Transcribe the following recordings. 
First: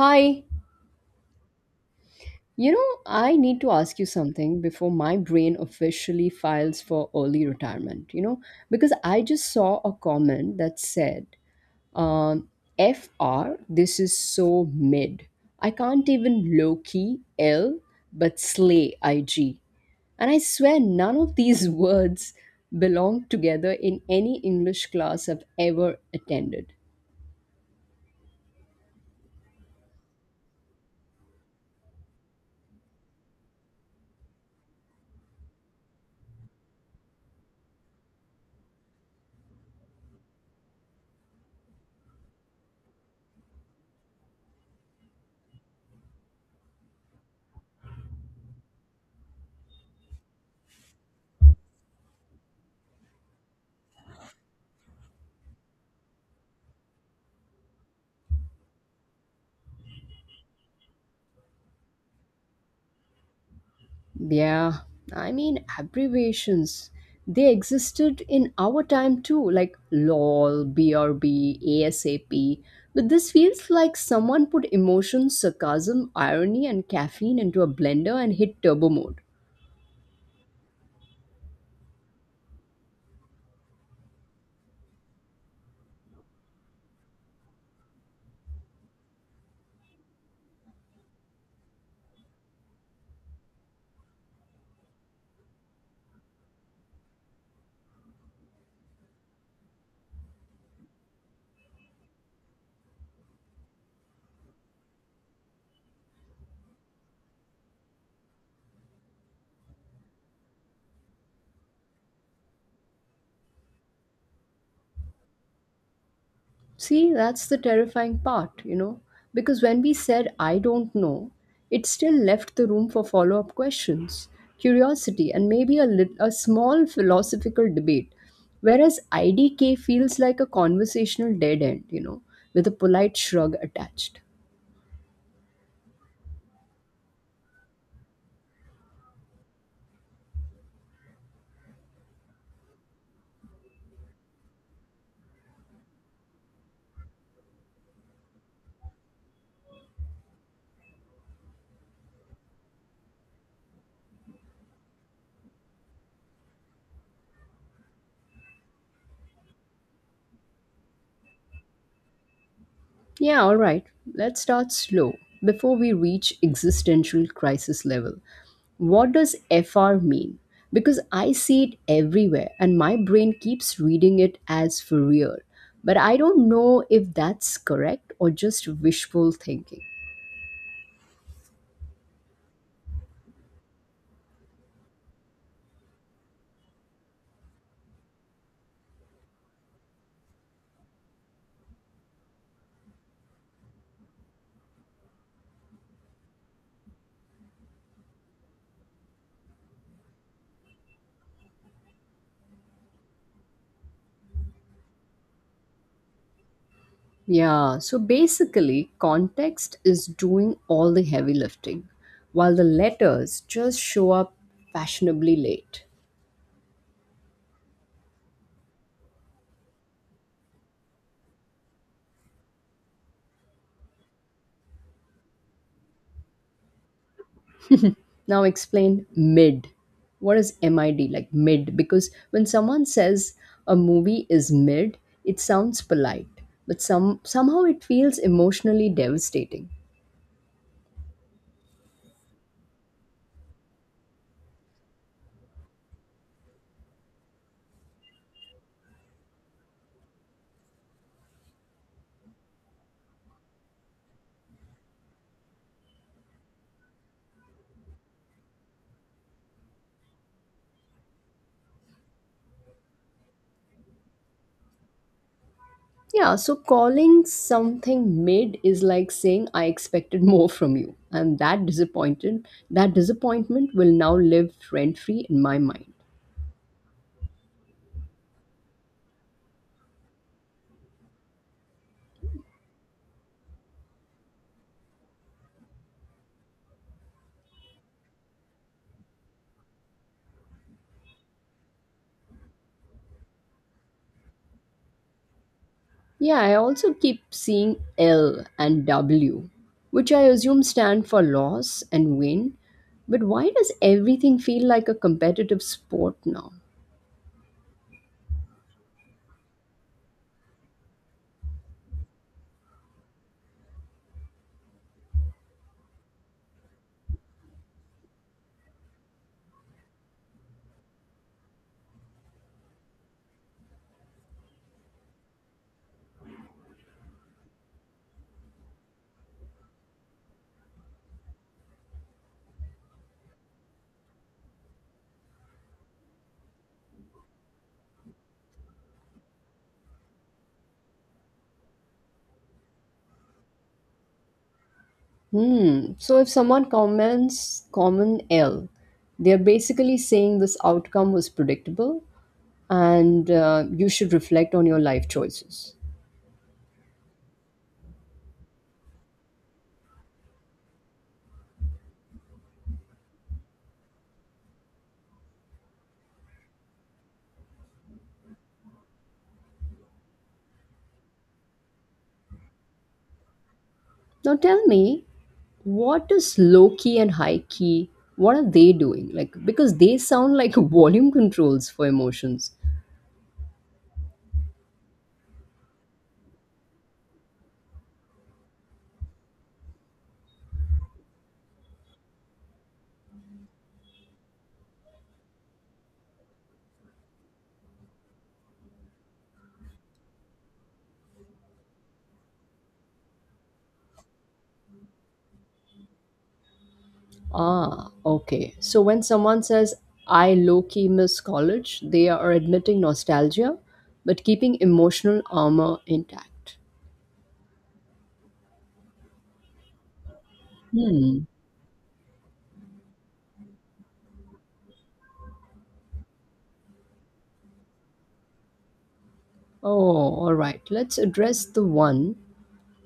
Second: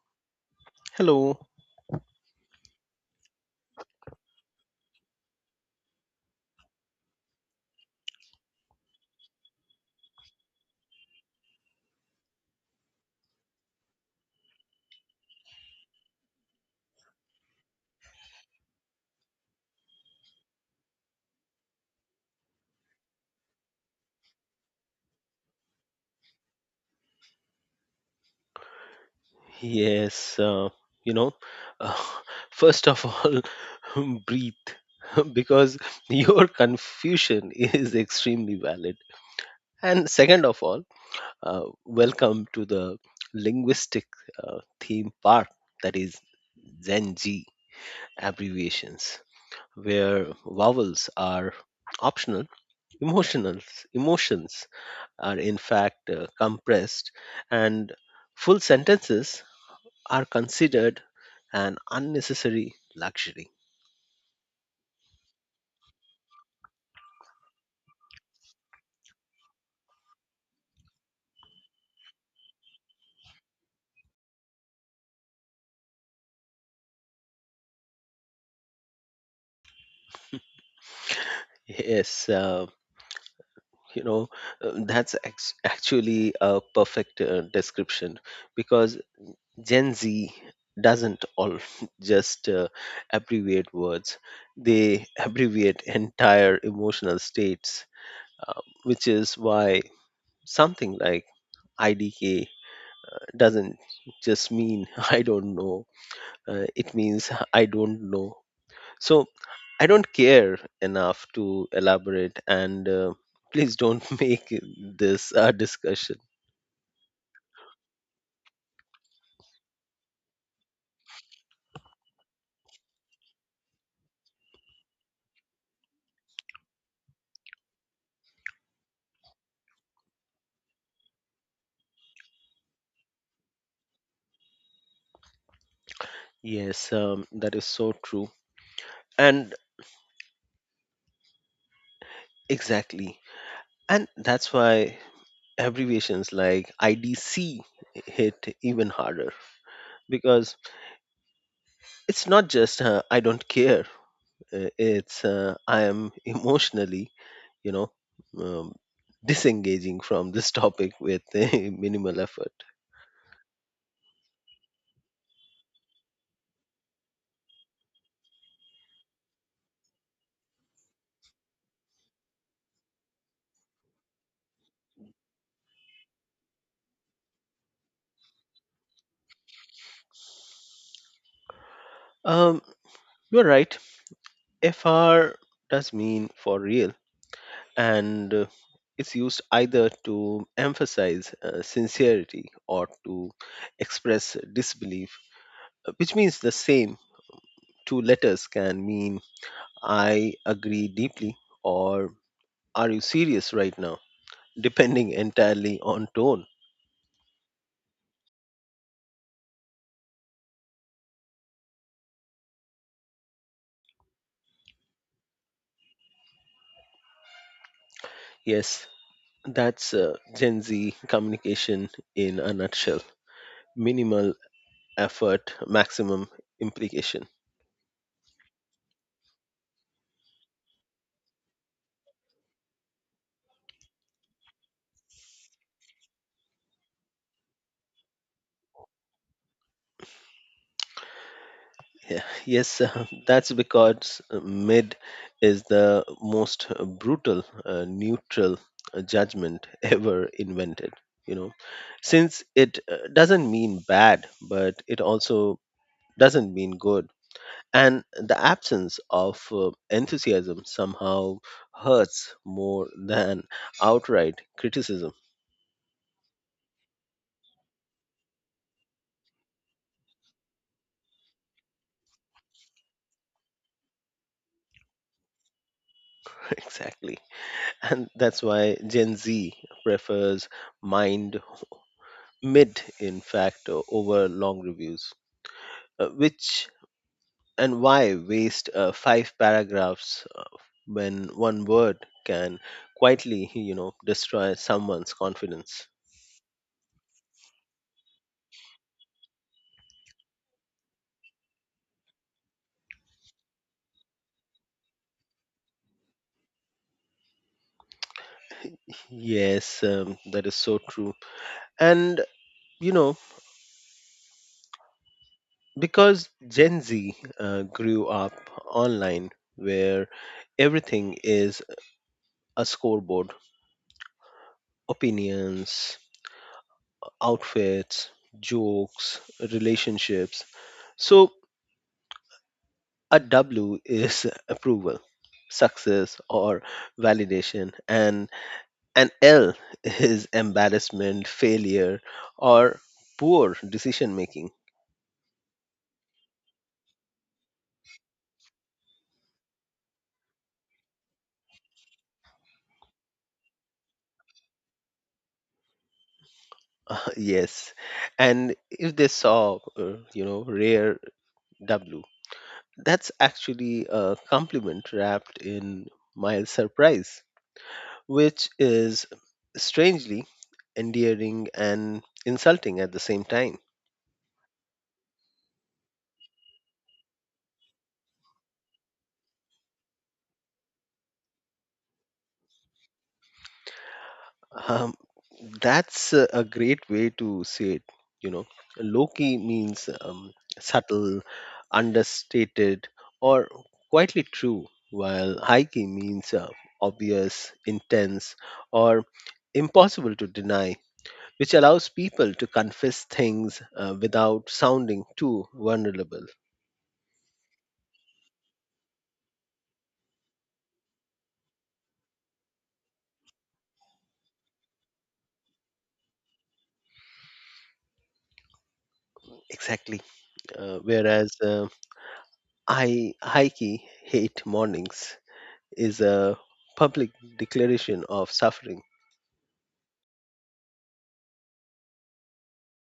Hi, Hello. I need to ask you something before my brain officially files for early retirement, because I just saw a comment that said, um, FR, this is so mid. I can't even low key L, but slay IG. And I swear none of these words belong together in any English class I've ever attended. Yes, you know, uh, first of all, breathe because your confusion is extremely valid. And second of all, welcome to the linguistic theme park that is Zenji abbreviations, where vowels are optional, emotionals, emotions are in fact compressed, and full sentences are considered an unnecessary luxury. Yeah, I mean, abbreviations. They existed in our time too, like LOL, BRB, ASAP. But this feels like someone put emotion, sarcasm, irony, and caffeine into a blender and hit turbo mode. Yes, you know, that's actually a perfect description, because Gen Z doesn't all just abbreviate words, they abbreviate entire emotional states, which is why something like IDK doesn't just mean "I don't know," it means "I don't know. So I don't care enough to elaborate, and please don't make this a discussion." See, that's the terrifying part, because when we said, I don't know, it still left the room for follow up questions, curiosity, and maybe a small philosophical debate. Whereas IDK feels like a conversational dead end, with a polite shrug attached. Yes, that is so true. And exactly. And that's why abbreviations like IDC hit even harder, because it's not just "I don't care," it's "I am emotionally, you know, um, disengaging from this topic with minimal effort." Yeah, all right, let's start slow before we reach existential crisis level. What does FR mean? Because I see it everywhere and my brain keeps reading it as for real. But I don't know if that's correct or just wishful thinking. Um, you're right, FR does mean "for real," and it's used either to emphasize sincerity or to express disbelief, which means the same. Two letters can mean "I agree deeply" or "Are you serious right now?" depending entirely on tone. Yeah, so basically, context is doing all the heavy lifting, while the letters just show up fashionably late. Yes, that's Gen Z communication in a nutshell: minimal effort, maximum implication. Now explain mid. What is MID like mid? Because when someone says a movie is mid, it sounds polite, but somehow it feels emotionally devastating. Yeah. Yes, that's because mid is the most brutal, neutral judgment ever invented. You know, since it doesn't mean bad, but it also doesn't mean good. And the absence of enthusiasm somehow hurts more than outright criticism. Yeah, so calling something mid is like saying I expected more from you, and that disappointment will now live rent free in my mind. Exactly. And that's why Gen Z prefers mind mid, in fact, over long reviews. Which and why waste five paragraphs when one word can quietly, destroy someone's confidence? Yeah, I also keep seeing L and W, which I assume stand for loss and win. But why does everything feel like a competitive sport now? Yes, that is so true. And, you know, because Gen Z grew up online, where everything is a scoreboard: opinions, outfits, jokes, relationships. So A W is approval, success, or validation, and an L is embarrassment, failure, or poor decision making. Hmm. So if someone comments common L, they're basically saying this outcome was predictable and you should reflect on your life choices. Yes, and if they saw, "rare W," that's actually a compliment wrapped in mild surprise, which is strangely endearing and insulting at the same time. Now tell me, what is low key and high key? What are they doing? Like, because they sound like volume controls for emotions. Um, that's a great way to say it. You know, low key means subtle, understated, or quietly true, while high key means obvious, intense, or impossible to deny, which allows people to confess things without sounding too vulnerable. Ah, okay. So when someone says, I low key miss college, they are admitting nostalgia, but keeping emotional armor intact. Exactly. Hmm. Whereas, "I high key hate mornings" is a public declaration of suffering. Oh, all right. Let's address the one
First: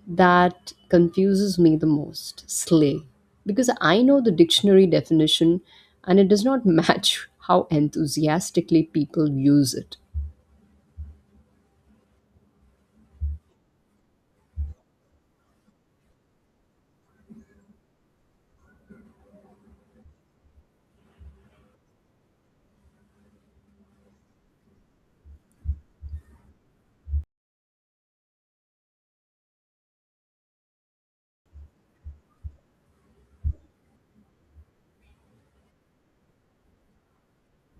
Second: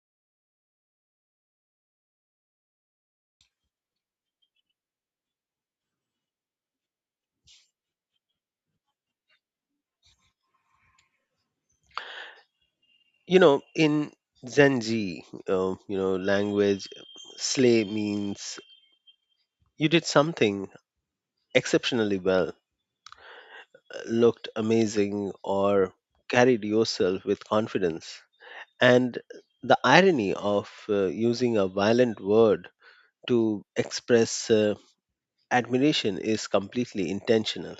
that confuses me the most, slay. Because I know the dictionary definition and it does not match how enthusiastically people use it. In Zanji, language, slay means you did something exceptionally well, looked amazing, or carried yourself with confidence, and the irony of using a violent word to express admiration is completely intentional.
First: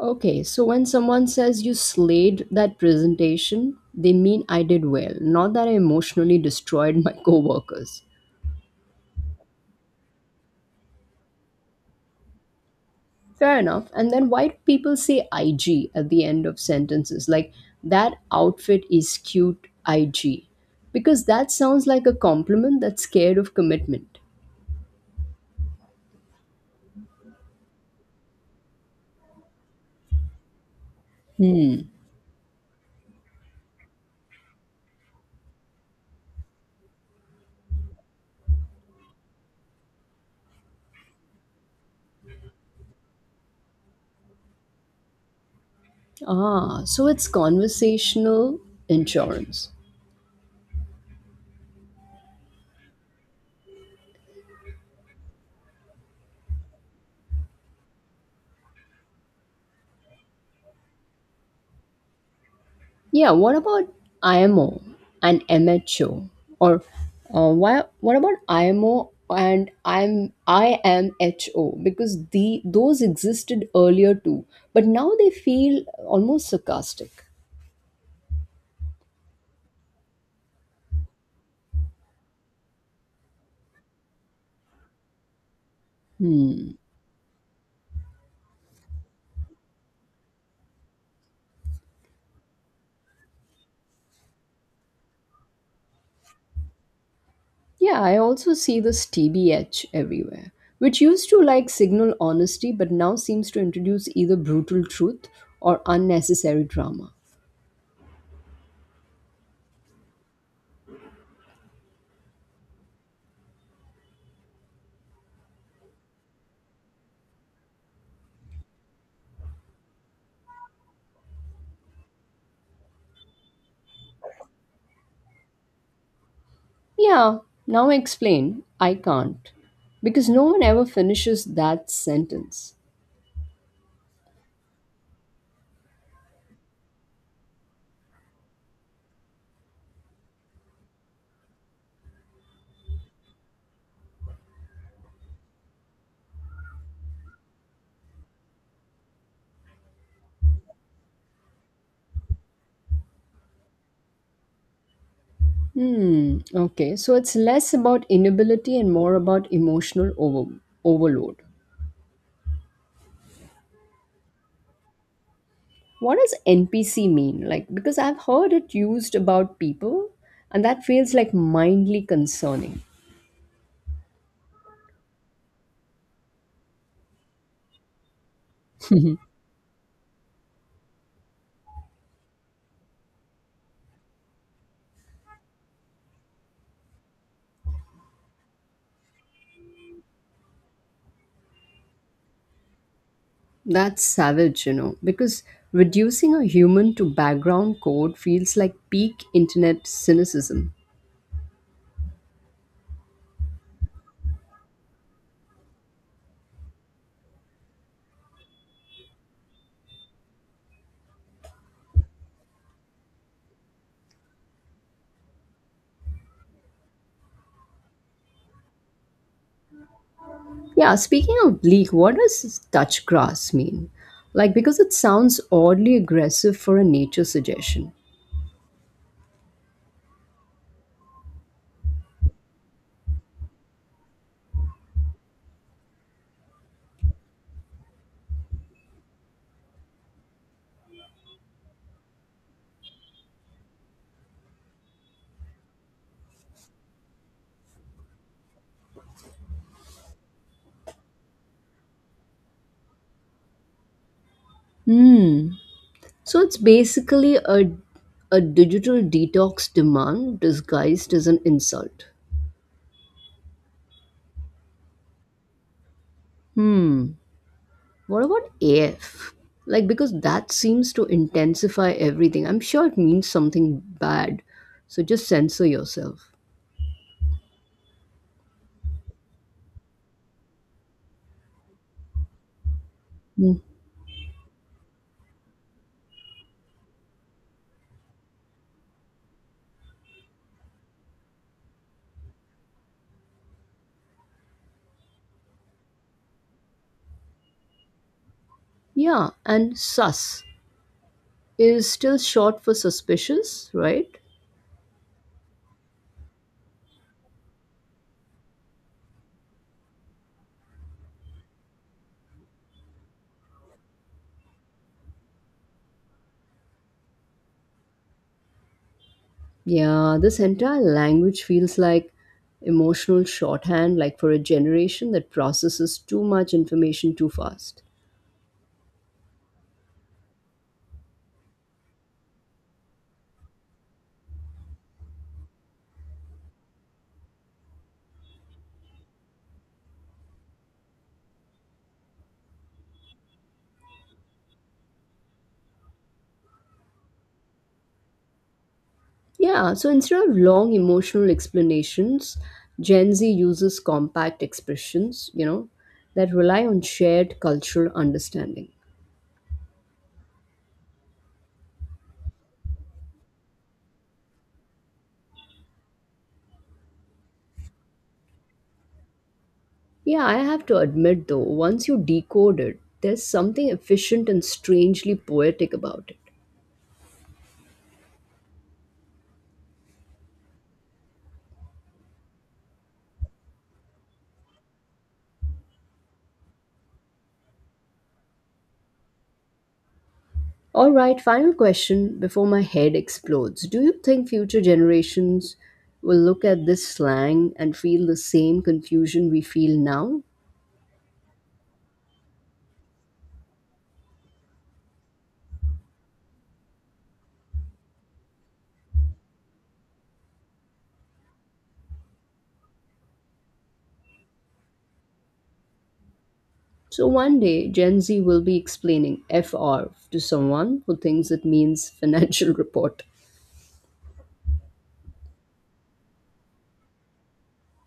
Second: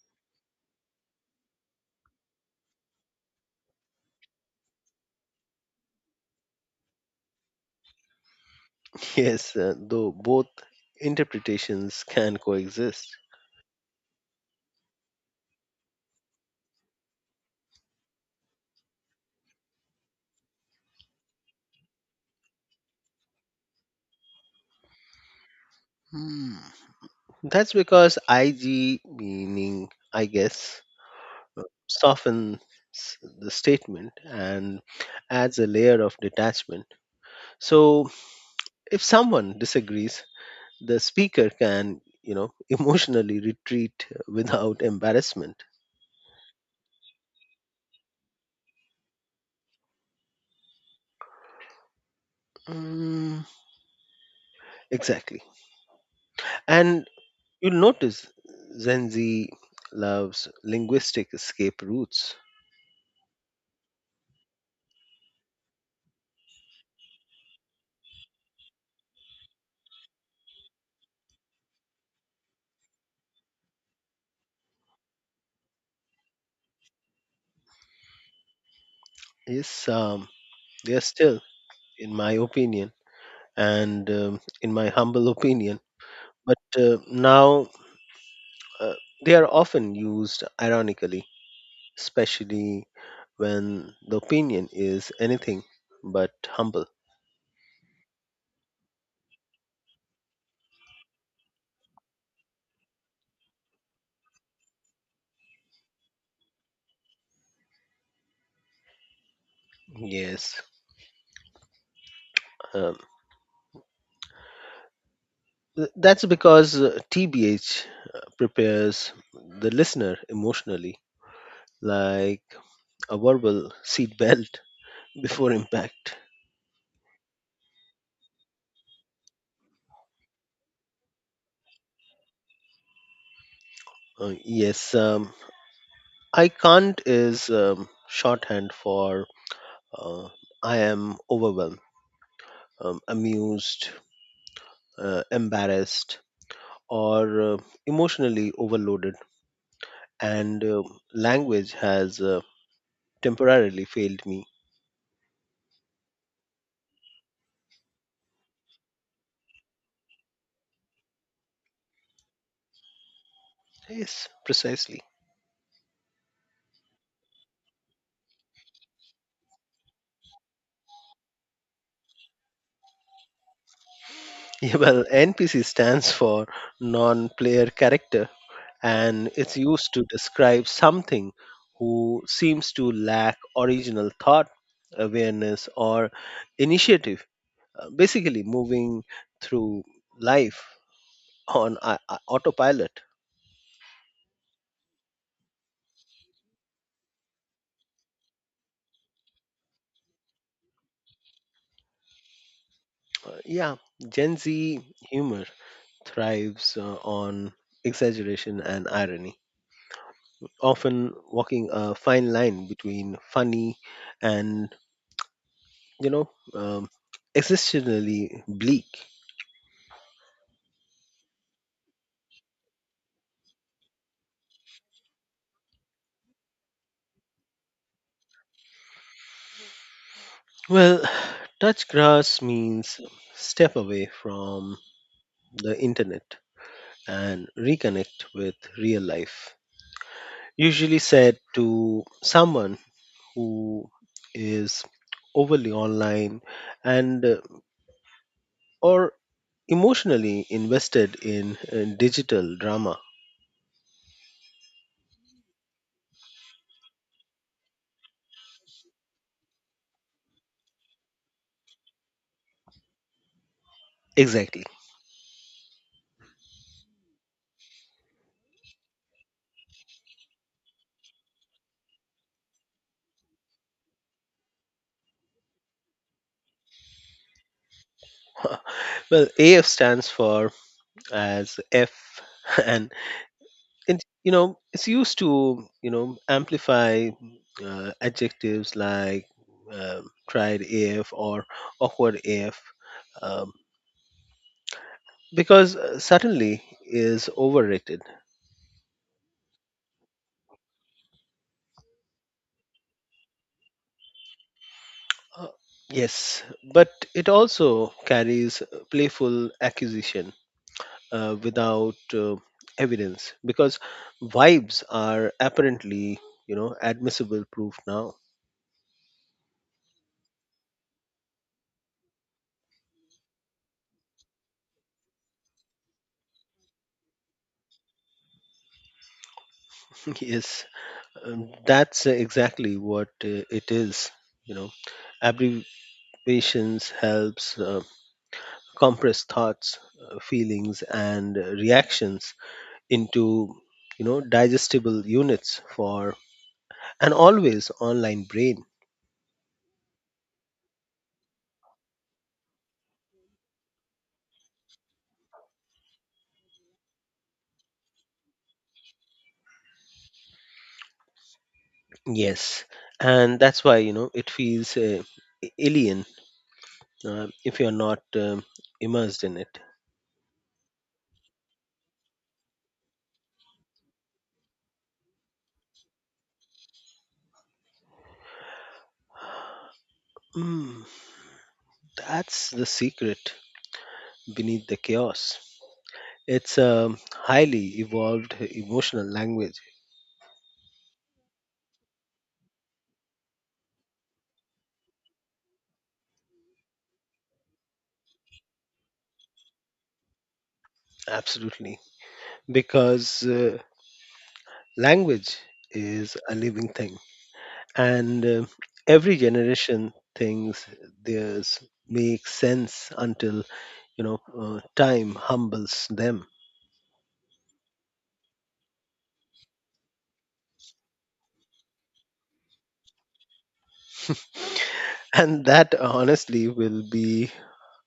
Okay, so when someone says you slayed that presentation, they mean I did well, not that I emotionally destroyed my coworkers. Yes, though both interpretations can coexist. Fair enough. And then why do people say IG at the end of sentences? Like, that outfit is cute IG. Because that sounds like a compliment that's scared of commitment. Hmm. That's because IG, meaning "I guess," softens the statement and adds a layer of detachment. So if someone disagrees, the speaker can, emotionally retreat without embarrassment. Ah, so it's conversational insurance. Mm, exactly. And you'll notice Gen Z loves linguistic escape routes. Yeah, what about IMO and MHO? Or what about IMO and IMHO? Because those existed earlier too, but now they feel almost sarcastic. Yes, they are still "in my opinion" and "in my humble opinion," but Hmm. Now uh, they are often used ironically, especially when the opinion is anything but humble. Yeah, I also see this TBH everywhere, which used to like signal honesty but now seems to introduce either brutal truth or unnecessary drama. Yes. Um, that's because TBH prepares the listener emotionally, like a verbal seatbelt before impact. Yeah, now explain I can't. Because no one ever finishes that sentence. Yes, "I can't" is shorthand for uh, "I am overwhelmed, amused, embarrassed, or emotionally overloaded, and language has temporarily failed me." Hmm, okay, so it's less about inability and more about emotional overload. Yes, precisely. What does NPC mean? Like, because I've heard it used about people, and that feels like mindly concerning. Yeah, well, NPC stands for "non player character," and it's used to describe something who seems to lack original thought, awareness, or initiative, basically moving through life on autopilot. That's savage, because reducing a human to background code feels like peak internet cynicism. Yeah, Gen Z humor thrives on exaggeration and irony, often walking a fine line between funny and, you know um, existentially bleak. Yeah, speaking of bleak, what does touch grass mean? Like, because it sounds oddly aggressive for a nature suggestion. Well, "touch grass" means step away from the internet and reconnect with real life, usually said to someone who is overly online and, or emotionally invested in digital drama. Hmm. So it's basically a digital detox demand disguised as an insult. Exactly. Hmm. What about AF? Like, because that seems to intensify everything. I'm sure it means something bad. So just censor yourself. Well, AF stands for "as F," and Hmm. it's used to, amplify adjectives like "tried AF" or "awkward AF," um, because certainly is overrated. Yeah, and sus is still short for suspicious, right? Uh, yes, but it also carries playful accusation without evidence, because vibes are apparently, admissible proof now. Yeah, this entire language feels like emotional shorthand, like for a generation that processes too much information too fast. Yes. That's exactly what it is. You know, abbreviations helps compress thoughts, feelings, and reactions into, digestible units for an always online brain. Yeah, so instead of long emotional explanations, Gen Z uses compact expressions, that rely on shared cultural understanding. Yes, and that's why, it feels alien if you're not, immersed in it. Yeah, I have to admit though, once you decode it, there's something efficient and strangely poetic about it. Mm, that's the secret beneath the chaos. It's a highly evolved emotional language. All right, final question before my head explodes. Do you think future generations will look at this slang and feel the same confusion we feel now? Absolutely, because language is a living thing, and every generation thinks theirs makes sense until, time humbles them. So one day, Gen Z will be explaining FR to someone who thinks it means financial report. And that honestly will be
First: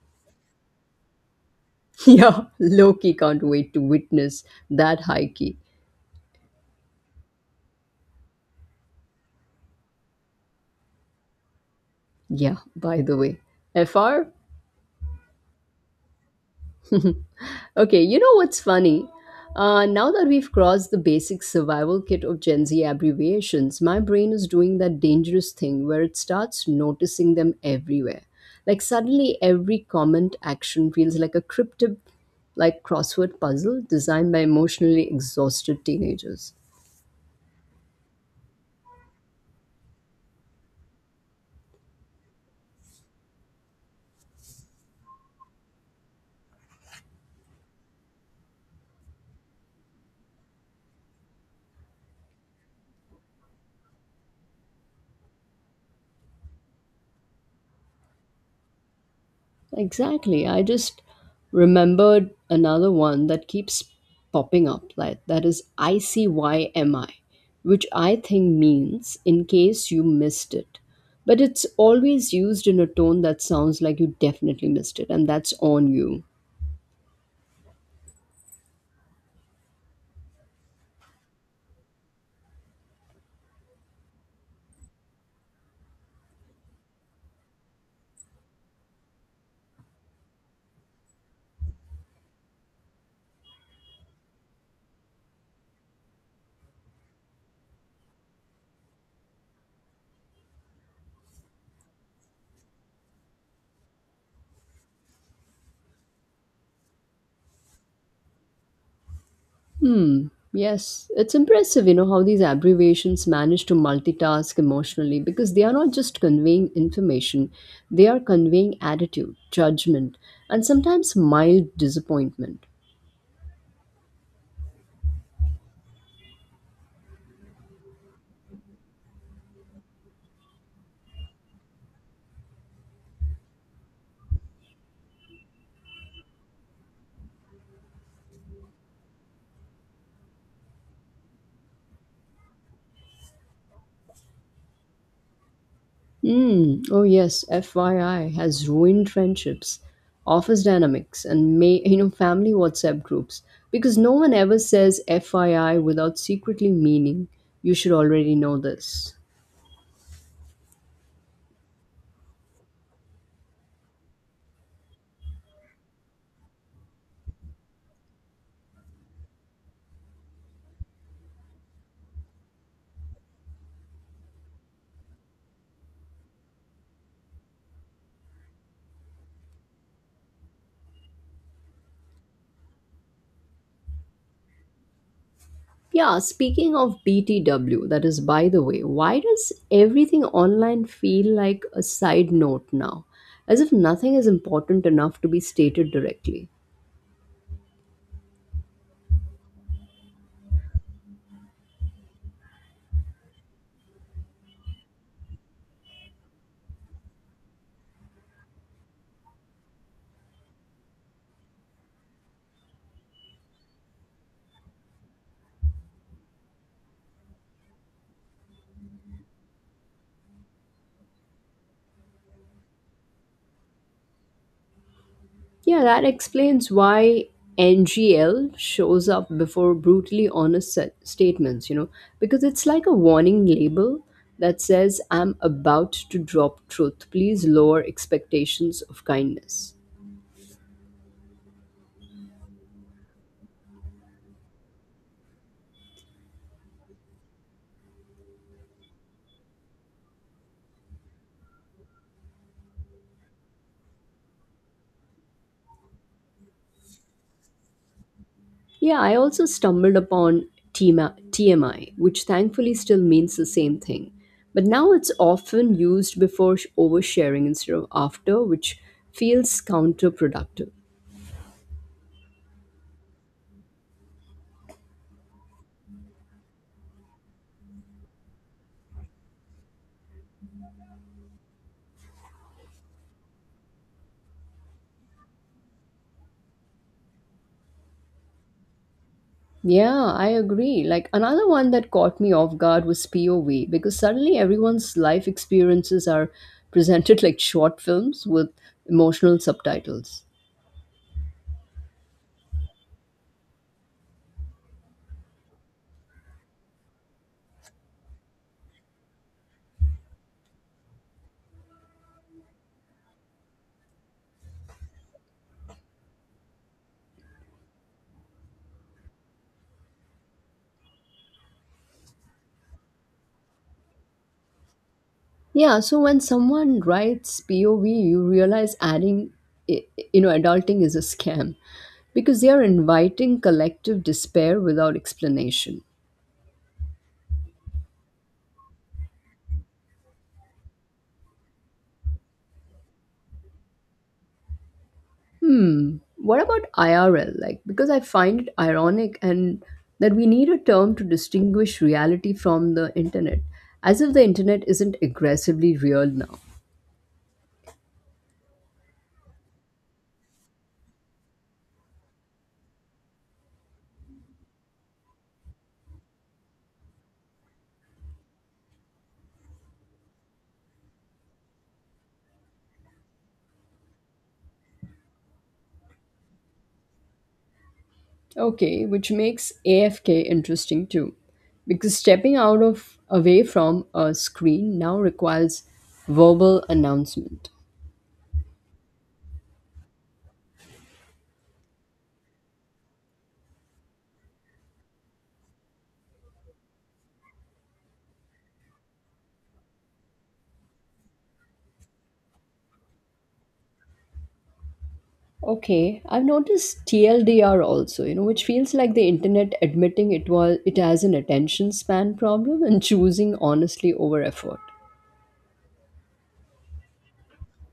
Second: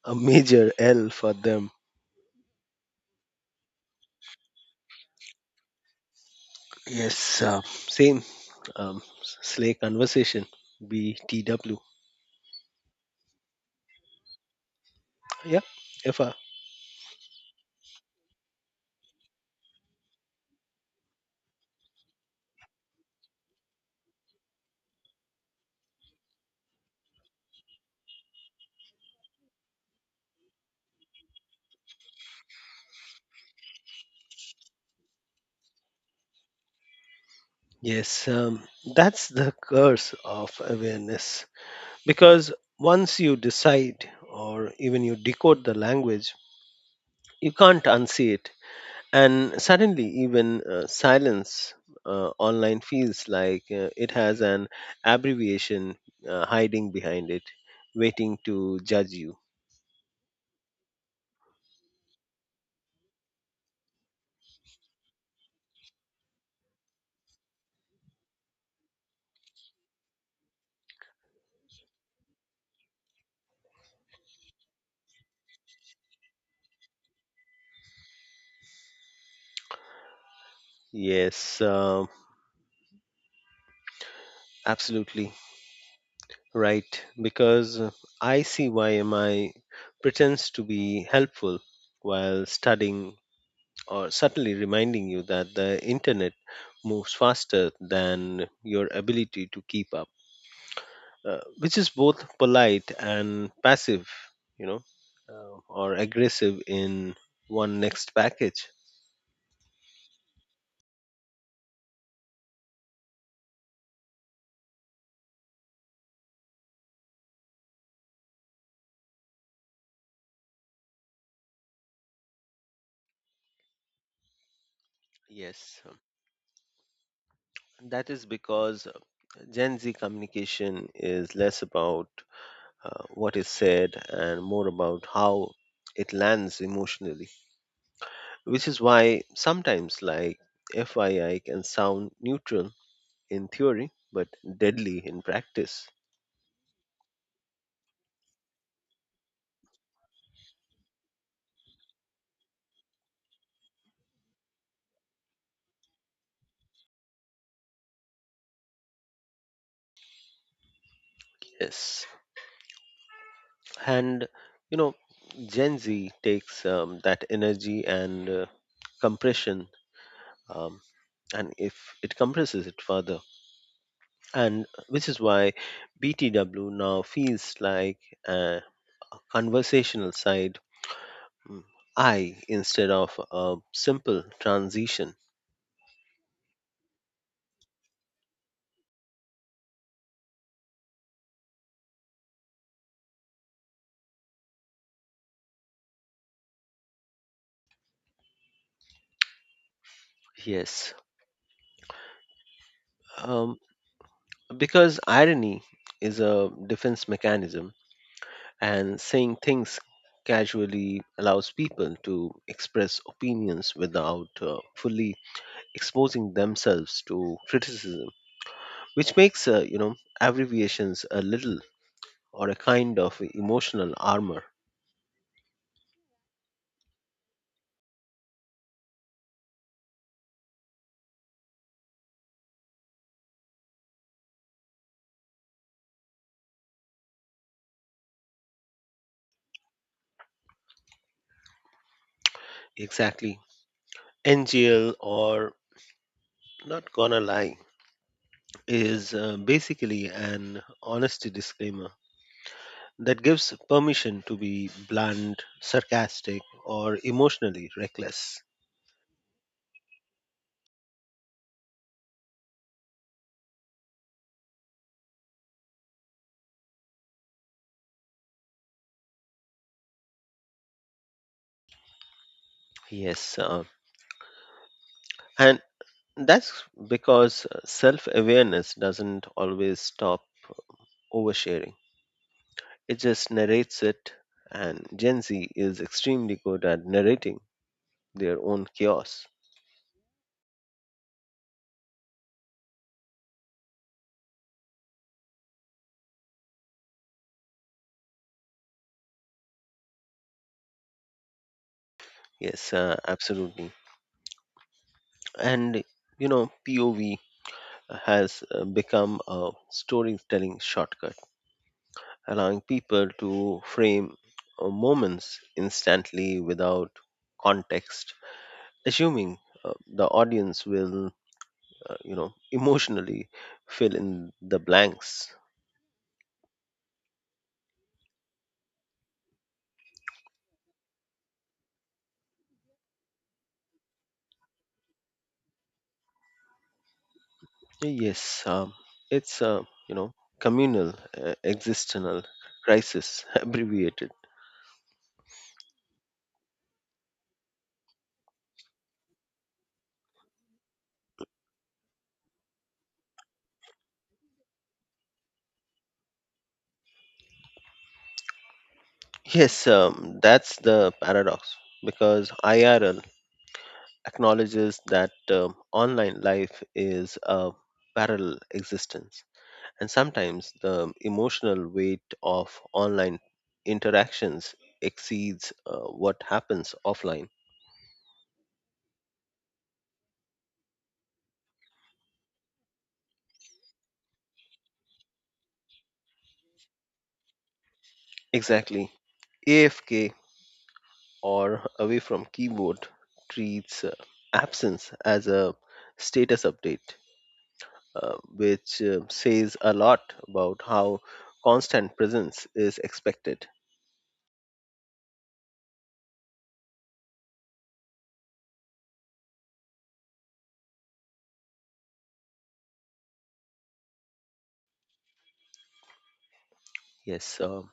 a major L for them. Yeah, Loki can't wait to witness that high key. Yes, same. Slay conversation, BTW. Yeah, by the way, FR? Yeah, if Okay, you know what's funny? Now that we've crossed the basic survival kit of Gen Z abbreviations, my brain is doing that dangerous thing where it starts noticing them everywhere. Like suddenly, every comment action feels like like crossword puzzle designed by emotionally exhausted teenagers. Yes, that's the curse of awareness. Because once you decide, or even you decode, the language, you can't unsee it. And suddenly, even, silence online feels like it has an abbreviation hiding behind it, waiting to judge you. Exactly. I just remembered another one that keeps popping up like that is ICYMI, which I think means in case you missed it. But it's always used in a tone that sounds like you definitely missed it and that's on you. Yes, absolutely right. Because "I see why am I" pretends to be helpful while studying, or subtly reminding you that the internet moves faster than your ability to keep up, which is both polite and passive, you know, or aggressive in one next package. Hmm. Yes, it's impressive, how these abbreviations manage to multitask emotionally, because they are not just conveying information, they are conveying attitude, judgment, and sometimes mild disappointment. Yes, that is because Gen Z communication is less about what is said and more about how it lands emotionally, which is why sometimes, like FYI can sound neutral in theory but deadly in practice. Mm, oh yes, FYI has ruined friendships, office dynamics, and may family WhatsApp groups because no one ever says FYI without secretly meaning you should already know this. Yes. And, you know, Gen Z takes that energy and compression, um, and if it compresses it further. And which is why BTW now feels like a conversational side, mm, I, instead of a simple transition. Yeah, speaking of BTW, that is by the way, why does everything online feel like a side note now? As if nothing is important enough to be stated directly. Yes. Um, because irony is a defense mechanism, and saying things casually allows people to express opinions without fully exposing themselves to criticism, which makes, abbreviations a little, or a kind of, emotional armor. Yeah, that explains why NGL shows up before brutally honest statements, because it's like a warning label that says, I'm about to drop truth. Please lower expectations of kindness. Exactly. NGL, or "not gonna lie," is basically an honesty disclaimer that gives permission to be blunt, sarcastic, or emotionally reckless. Yeah, I also stumbled upon TMI, which thankfully still means the same thing. But now it's often used before oversharing instead of after, which feels counterproductive. Yes, and that's because self awareness doesn't always stop oversharing, it just narrates it, and Gen Z is extremely good at narrating their own chaos. Yeah, I agree. Like, another one that caught me off guard was POV, because suddenly everyone's life experiences are presented like short films with emotional subtitles. Yes, absolutely. And, you know, POV has become a storytelling shortcut, allowing people to frame moments instantly without context, assuming the audience will, emotionally fill in the blanks. Yeah, so when someone writes POV, you realize adding, i- adulting is a scam because they are inviting collective despair without explanation. Yes, it's a, you know communal existential crisis, abbreviated. Hmm. What about IRL? Like, because I find it ironic and that we need a term to distinguish reality from the internet, as if the internet isn't aggressively real now. Yes, that's the paradox, because IRL acknowledges that, online life is a parallel existence, and sometimes the emotional weight of online interactions exceeds what happens offline. Okay, which makes AFK interesting too, because stepping out of away from a screen now requires verbal announcement. Exactly. AFK, or "away from keyboard," treats absence as a status update, which says a lot about how constant presence is expected. Okay, I've noticed TLDR also, which feels like the internet admitting it has an attention span problem and choosing honestly over effort. Yes,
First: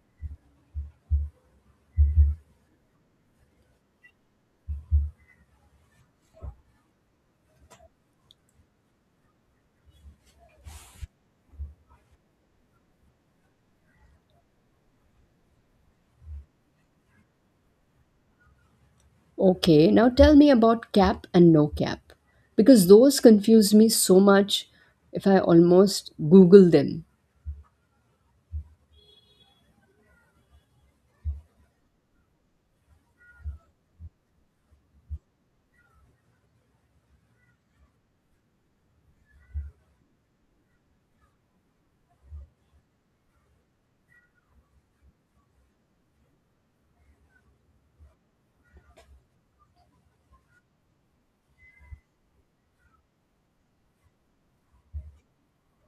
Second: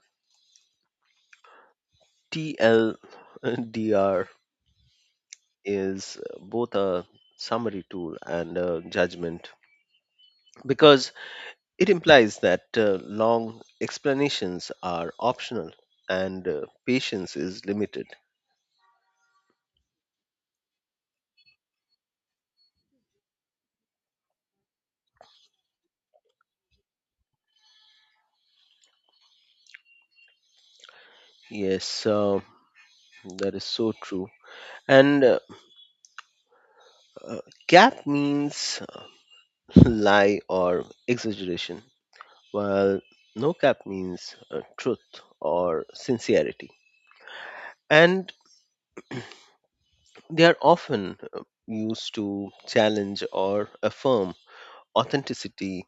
TLDR is both a summary tool and a judgment, because it implies that long explanations are optional and patience is limited. Okay, now tell me about cap and no cap because those confuse me so much if I almost google them. Yes, that is so true. And Uh, Cap means lie or exaggeration, while "no cap" means truth or sincerity. And they are often used to challenge or affirm authenticity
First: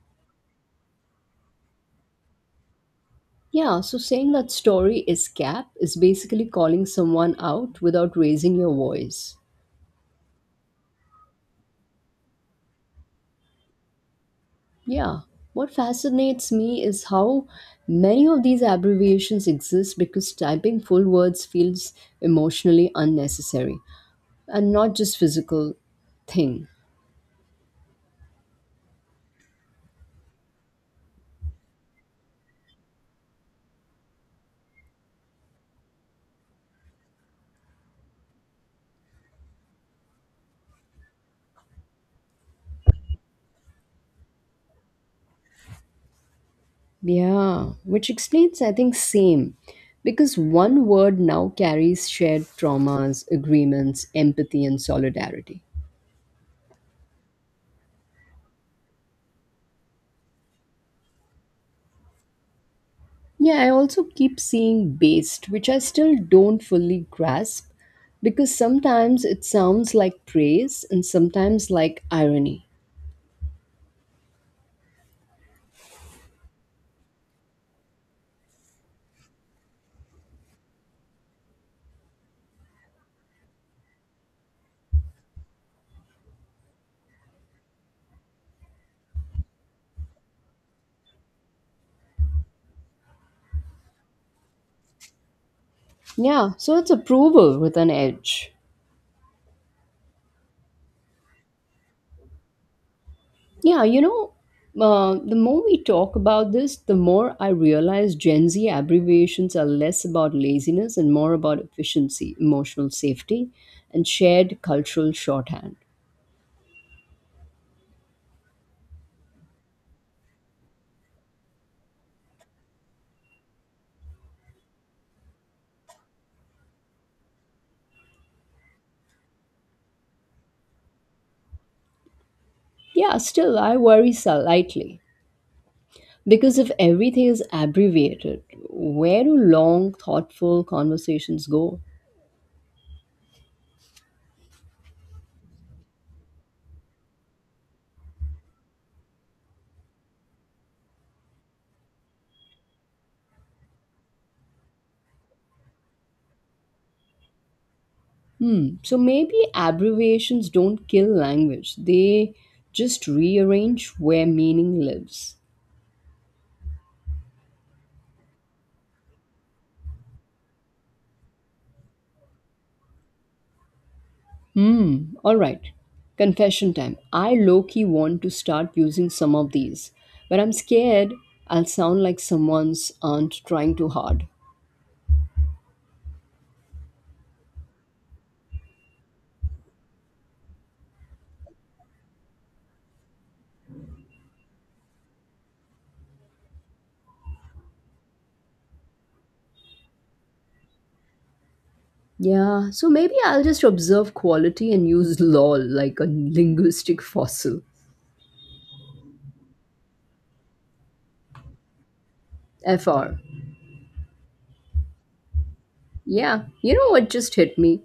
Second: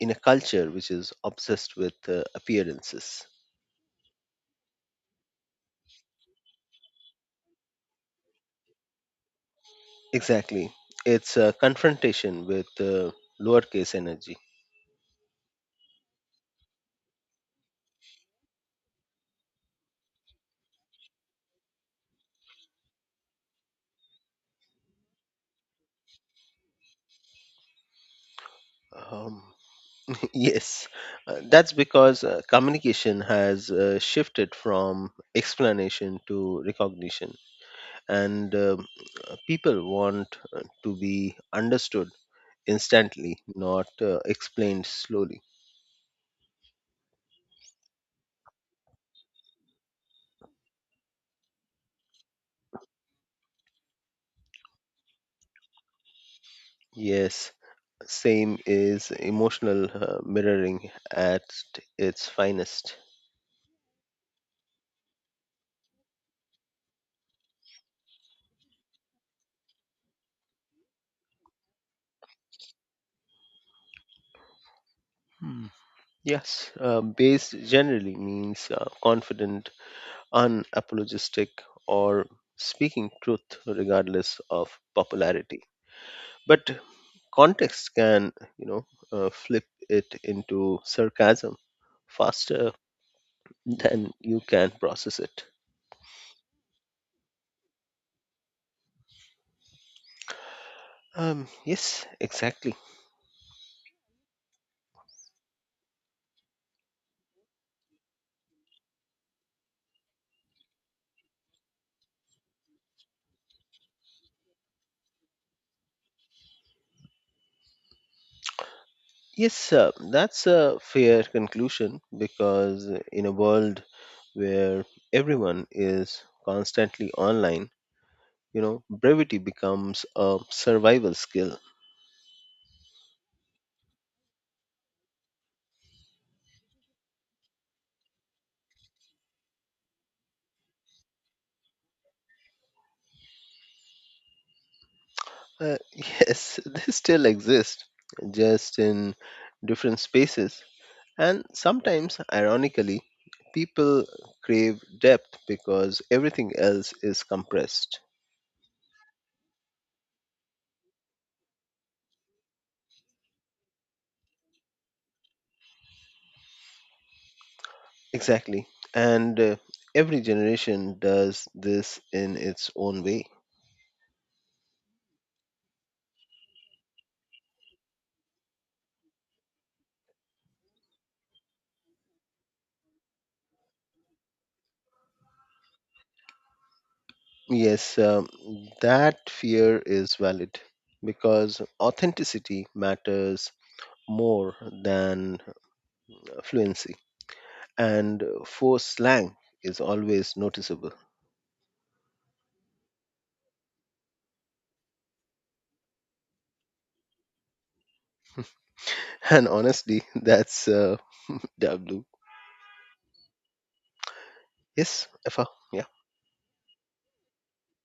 in a culture which is obsessed with appearances. Yeah, so saying that story is cap is basically calling someone out without raising your voice. Exactly. It's a confrontation with lowercase energy. Yeah, what fascinates me is how many of these abbreviations exist because typing full words feels emotionally unnecessary and not just physical thing. Um, Yes, that's because communication has shifted from explanation to recognition, and, people want to be understood instantly, not explained slowly. Yeah, which explains, I think, same. Because one word now carries shared traumas, agreements, empathy, and solidarity. Yes, "same" is emotional mirroring at its finest. Yeah, I also keep seeing based, which I still don't fully grasp because sometimes it sounds like praise and sometimes like irony. Hmm. Yes, "based" generally means confident, unapologetic, or speaking truth regardless of popularity. But context can, you know, flip it into sarcasm faster than you can process it. Yeah, so it's approval with an edge. Yes, exactly. Yeah, the more we talk about this, the more I realize Gen Z abbreviations are less about laziness and more about efficiency, emotional safety, and shared cultural shorthand. Yes, that's a fair conclusion, because in a world where everyone is constantly online, brevity becomes a survival skill. Yeah, still, I worry slightly, because if everything is abbreviated, where do long, thoughtful conversations go? Yes, they still exist, just in different spaces. And sometimes, ironically, people crave depth because everything else is compressed. Hmm. So maybe abbreviations don't kill language, they just rearrange where meaning lives. Exactly. And every generation does this in its own way. Hmm. All right. Confession time. I low key want to start using some of these, but I'm scared I'll sound like someone's aunt trying too hard. Yes, that fear is valid, because authenticity matters more than fluency, and forced slang is always noticeable. Yeah, so maybe I'll just observe quality and use lol like a linguistic fossil. And honestly, that's W. FR. Yes, Effa. Yeah. Yeah, you know what just hit me?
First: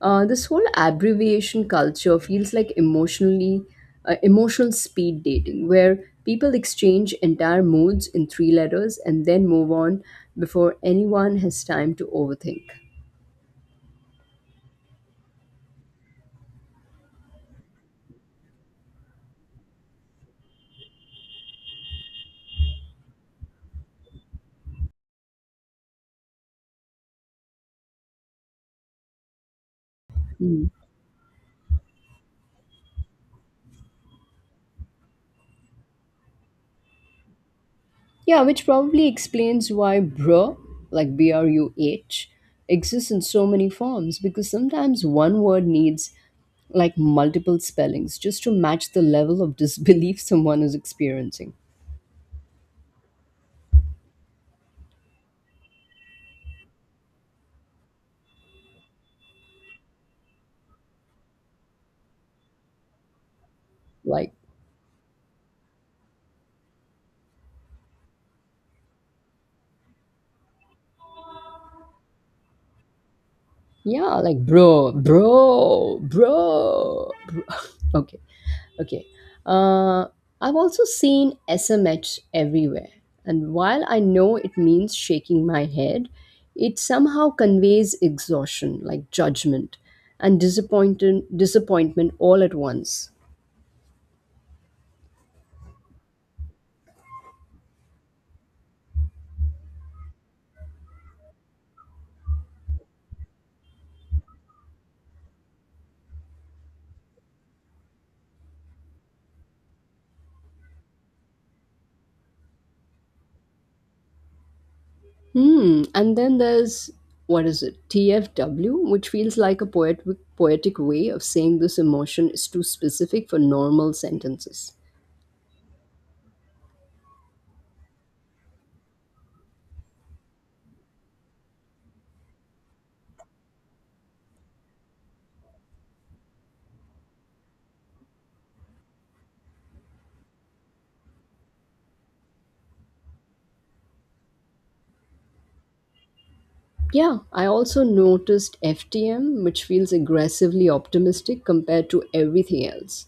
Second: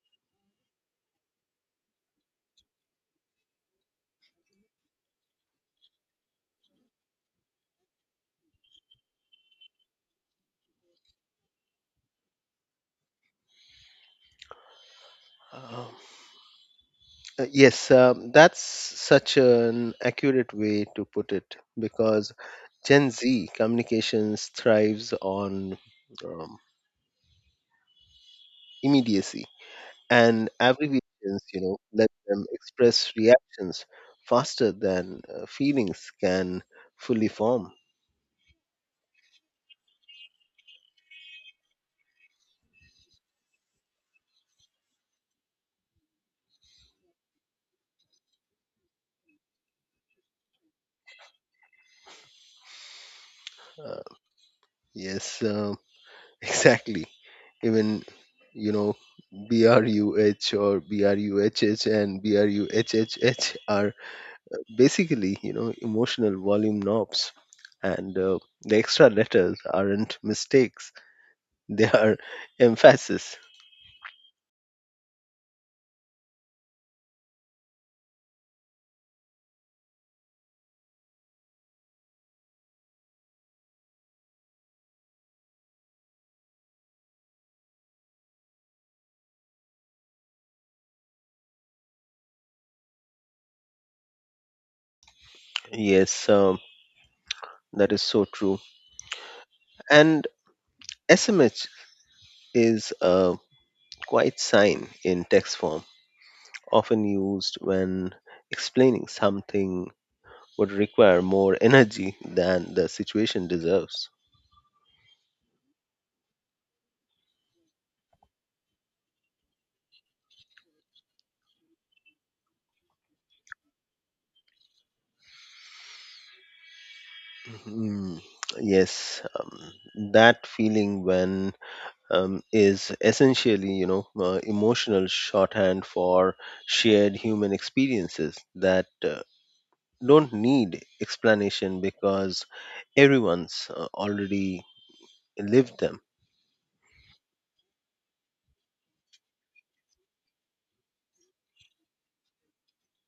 This whole abbreviation culture feels like emotional speed dating, where people exchange entire moods in three letters and then move on before anyone has time to overthink. Um, yes, that's such an accurate way to put it, because Gen Z communications thrives on, um, immediacy, and Mm. abbreviations, let them express reactions faster than feelings can fully form. Yeah, which probably explains why bruh, like BRUH, exists in so many forms, because sometimes one word needs like multiple spellings just to match the level of disbelief someone is experiencing. Uh, yes. Exactly. Even, you know, BRUH or BRUHH and BRUHHH are Like, basically, emotional volume knobs. And the extra letters aren't mistakes, they are emphasis. yeah, like bro, bro, bro, bro. Okay, okay. Uh, I've also seen SMH everywhere, and while I know it means shaking my head, it somehow conveys exhaustion, like judgment, and disappointment all at once. Yes, that is so true. And SMH is a quite sign in text form, often used when explaining something would require more energy than the situation deserves. Hmm. And then there's, what is it? TFW, which feels like a poetic way of saying this emotion is too specific for normal sentences. Mm, yes, "that feeling when" is essentially, emotional shorthand for shared human experiences that don't need explanation, because everyone's already lived them. Yeah, I also noticed FTM, which feels aggressively optimistic compared to everything else.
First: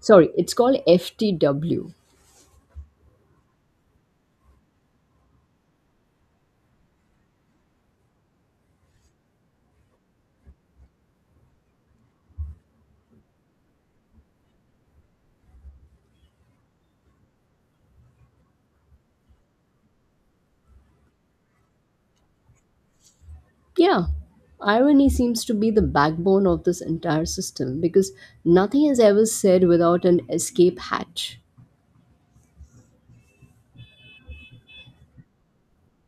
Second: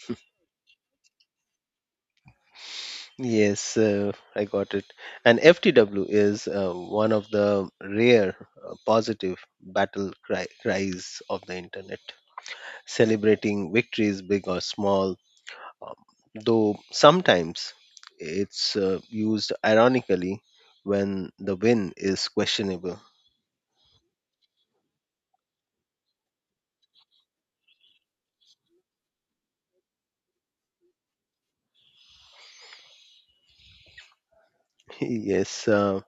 Sorry, it's called FTW. Yes, I got it. And FTW is one of the rare positive battle cries of the internet, celebrating victories, big or small. Um, though sometimes it's used ironically when the win is questionable. Yeah, irony seems to be the backbone of this entire system because nothing is ever said without an escape hatch. Yes, uh,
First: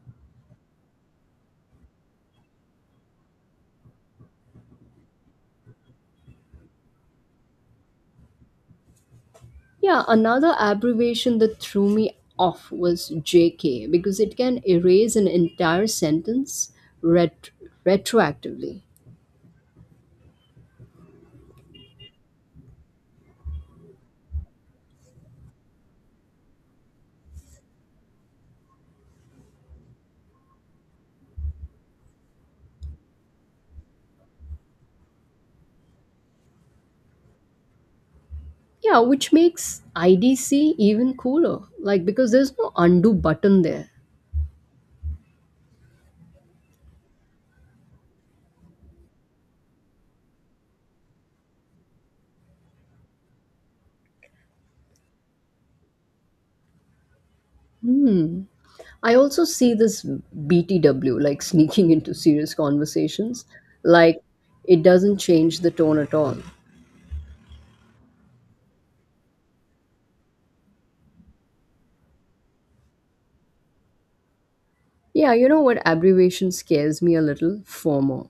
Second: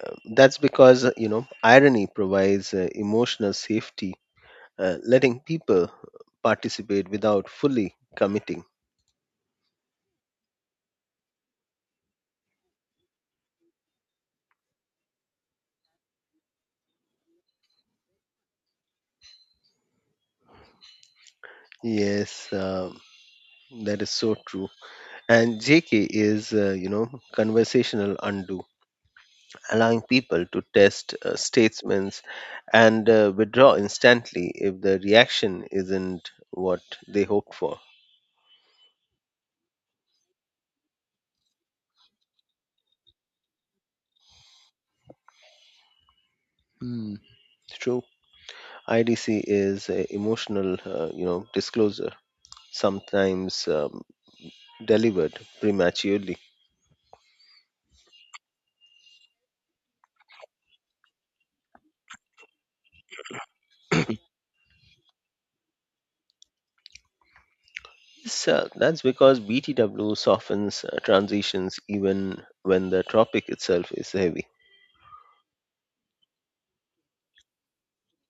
uh, that's because irony provides emotional safety, letting people participate without fully committing. Yeah, another abbreviation that threw me off was JK, because it can erase an entire sentence ret- retroactively. Yes, that is so true. And JK is, conversational undo, allowing people to test statements and withdraw instantly if the reaction isn't what they hoped for. Yeah, which makes IDC even cooler, like, because there's no undo button there. Hmm. True. IDC is emotional, disclosure, sometimes delivered prematurely. Hmm. I also see this BTW like sneaking into serious conversations, like it doesn't change the tone at all. So that's because BTW softens transitions even when the topic itself is heavy. Yeah, you know what abbreviation scares me a little? FOMO,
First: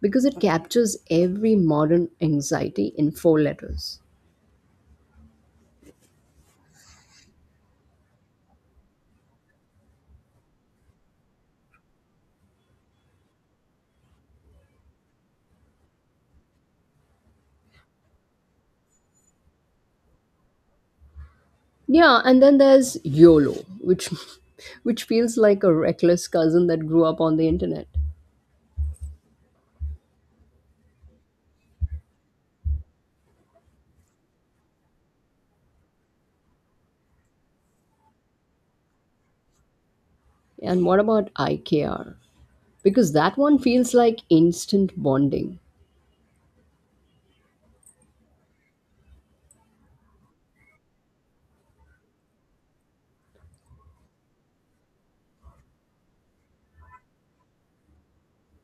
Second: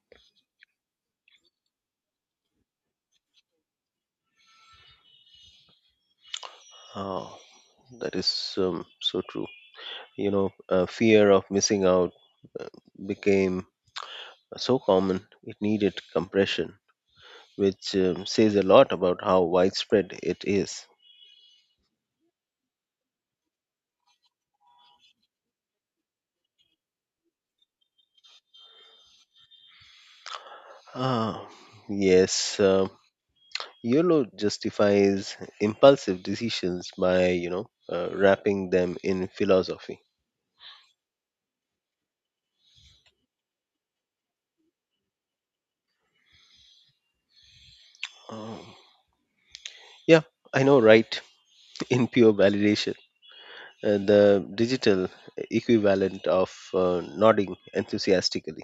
because it captures every modern anxiety in four letters. Oh, that is, so true. You know, "fear of missing out" uh, became so common it needed compression, which, says a lot about how widespread it is. Yeah, and then there's YOLO, which which feels like a reckless cousin that grew up on the internet. Ah, yes, YOLO justifies impulsive decisions by, wrapping them in philosophy. And what about IKR? Because that one feels like instant bonding. Um, yeah, I know, right? In pure validation, the digital equivalent of nodding enthusiastically.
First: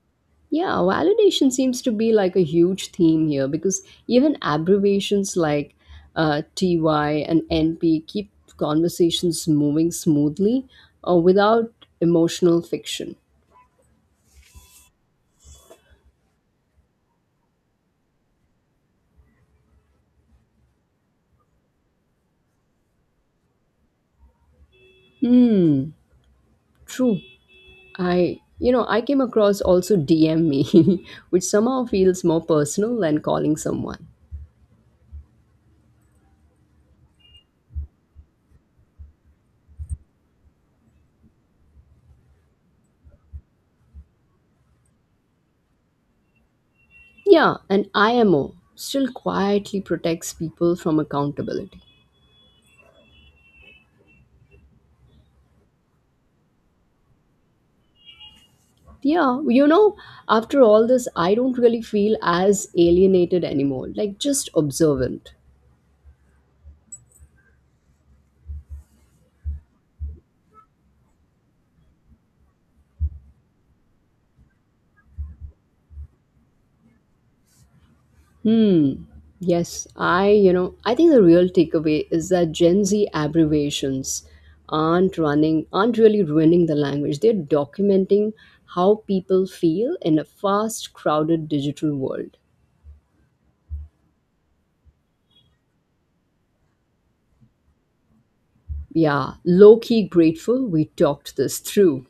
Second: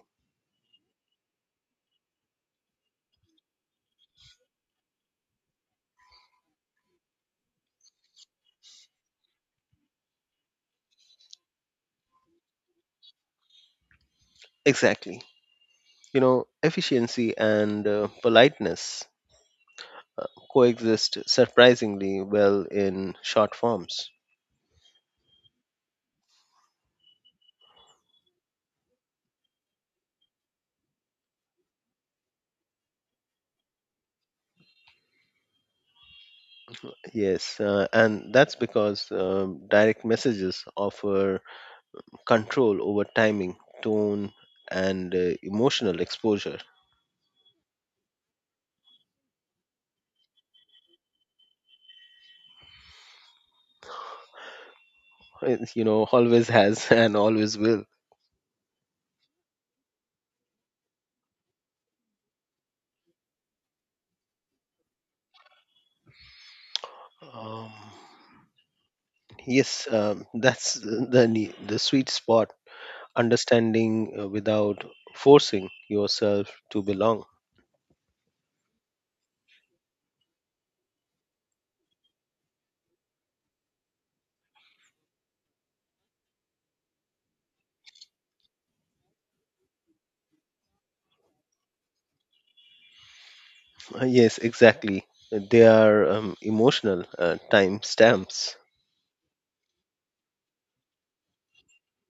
Yeah, validation seems to be like a huge theme here because even abbreviations like TY and NP keep conversations moving smoothly without emotional fiction. Exactly. You know, efficiency and politeness uh, coexist surprisingly well in short forms. Hmm, true. I came across also DM me, which somehow feels more personal than calling someone. Yes, and that's because, direct messages offer control over timing, tone, and emotional exposure. Yeah, and IMO still quietly protects people from accountability. It, always has, and always will. Yeah, after all this, I don't really feel as alienated anymore, like just observant. Um, yes, that's the the sweet spot. Understanding without forcing yourself to belong. Hmm. Yes, I think the real takeaway is that Gen Z abbreviations aren't really ruining the language. They're documenting how people feel in a fast, crowded digital world. Yes, exactly. They are, emotional time stamps. Yeah, low key grateful we talked this through.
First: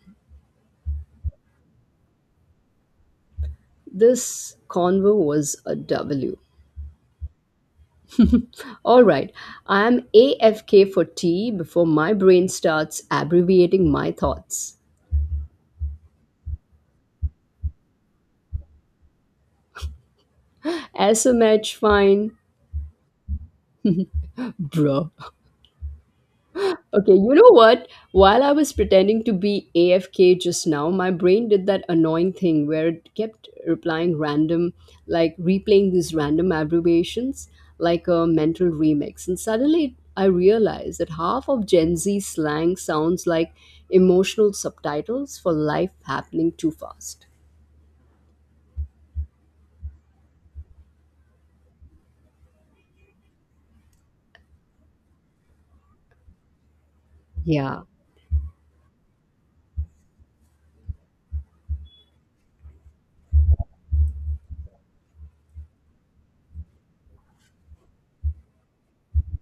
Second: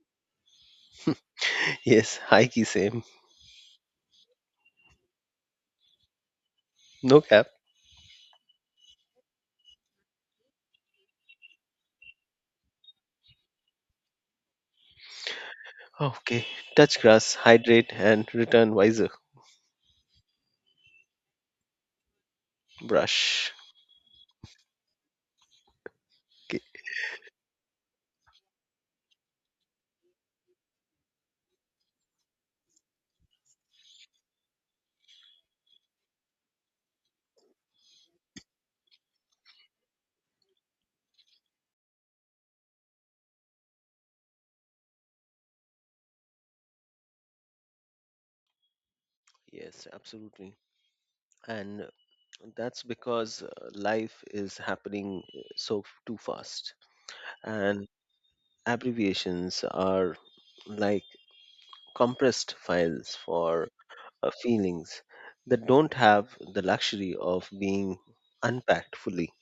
Yes, hikey same. This convo was a W. No cap. All right, I am AFK for tea before my brain starts abbreviating my thoughts. Okay. Touch grass, hydrate, and return wiser. SMH, fine, Brush. bruh. Okay. Okay, you know what? While I was pretending to be AFK just now, my brain did that annoying thing where it kept like replaying these random abbreviations like a mental remix. And suddenly I realized that half of Gen Z slang sounds like emotional subtitles for life happening too fast. Yes, absolutely. And that's because life is happening, too fast. Yeah. And abbreviations are like compressed files for feelings that don't have the luxury of being unpacked fully.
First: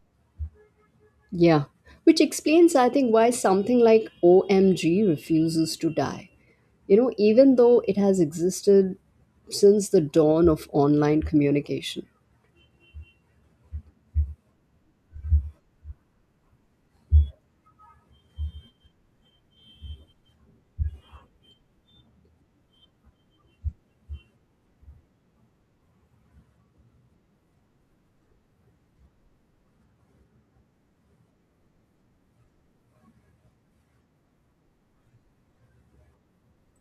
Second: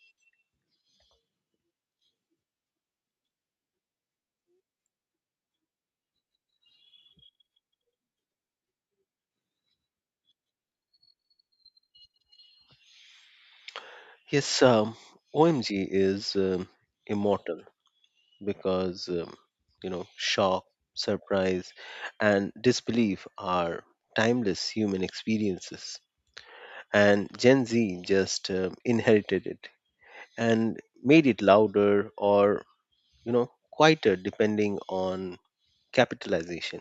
Yeah, which explains, I think, why something like OMG refuses to die, even though it has existed since the dawn of online communication. Yes, OMG is, immortal, because, shock, surprise, and disbelief are timeless human experiences, and Gen Z just inherited it and made it louder or, quieter, depending on capitalization.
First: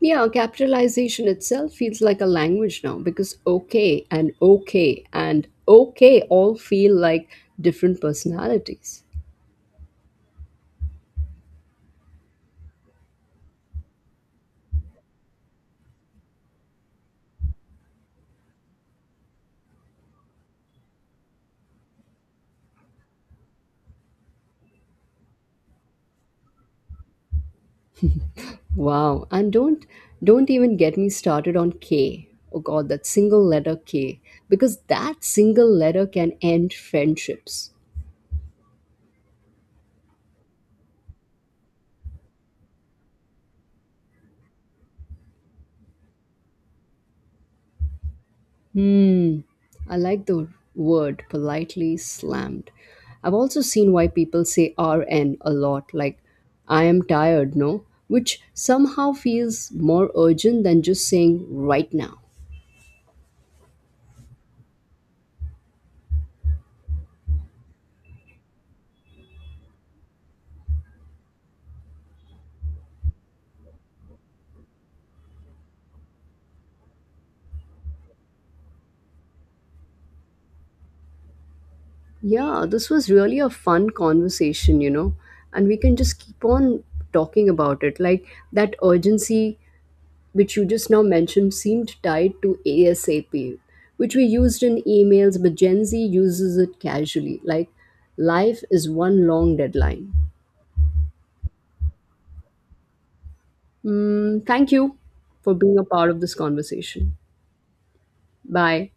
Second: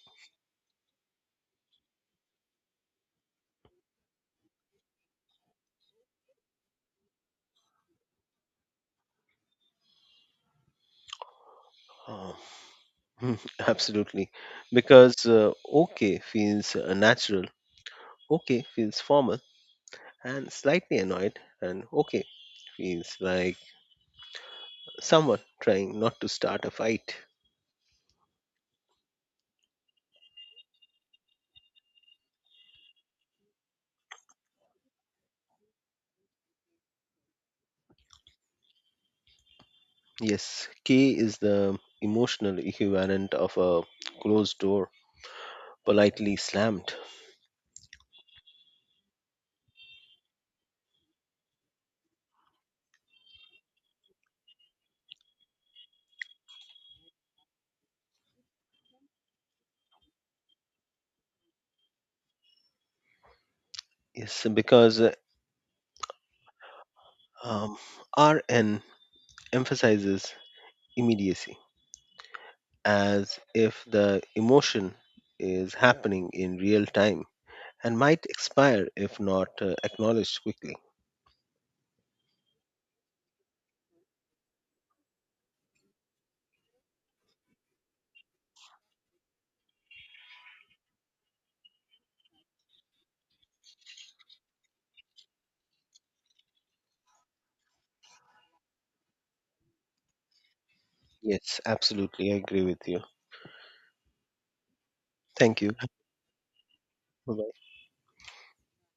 Yeah, capitalization itself feels like a language now because okay and okay and okay all feel like different personalities. Uh, Absolutely, because "okay" feels natural, "okay" feels formal and slightly annoyed, and "okay" is like someone trying not to start a fight. Wow, and don't even get me started on K. Oh god, that single letter K, because that single letter can end friendships. Yes, K is the emotional equivalent of a closed door, politely slammed. Hmm. I like the word politely slammed. I've also seen why people say RN a lot, like I am tired, no? Which somehow feels more urgent than just saying right now. Yes, because, um, RN emphasizes immediacy, as if the emotion is happening in real time and might expire if not acknowledged quickly. Yeah, this was really a fun conversation, and we can just keep on talking about it. Like that urgency which you just now mentioned seemed tied to ASAP, which we used in emails, but Gen Z uses it casually, like life is one long deadline. Yes, absolutely, I agree with you. Mm, thank you for Thank you. being a part of this conversation. Bye-bye. Bye.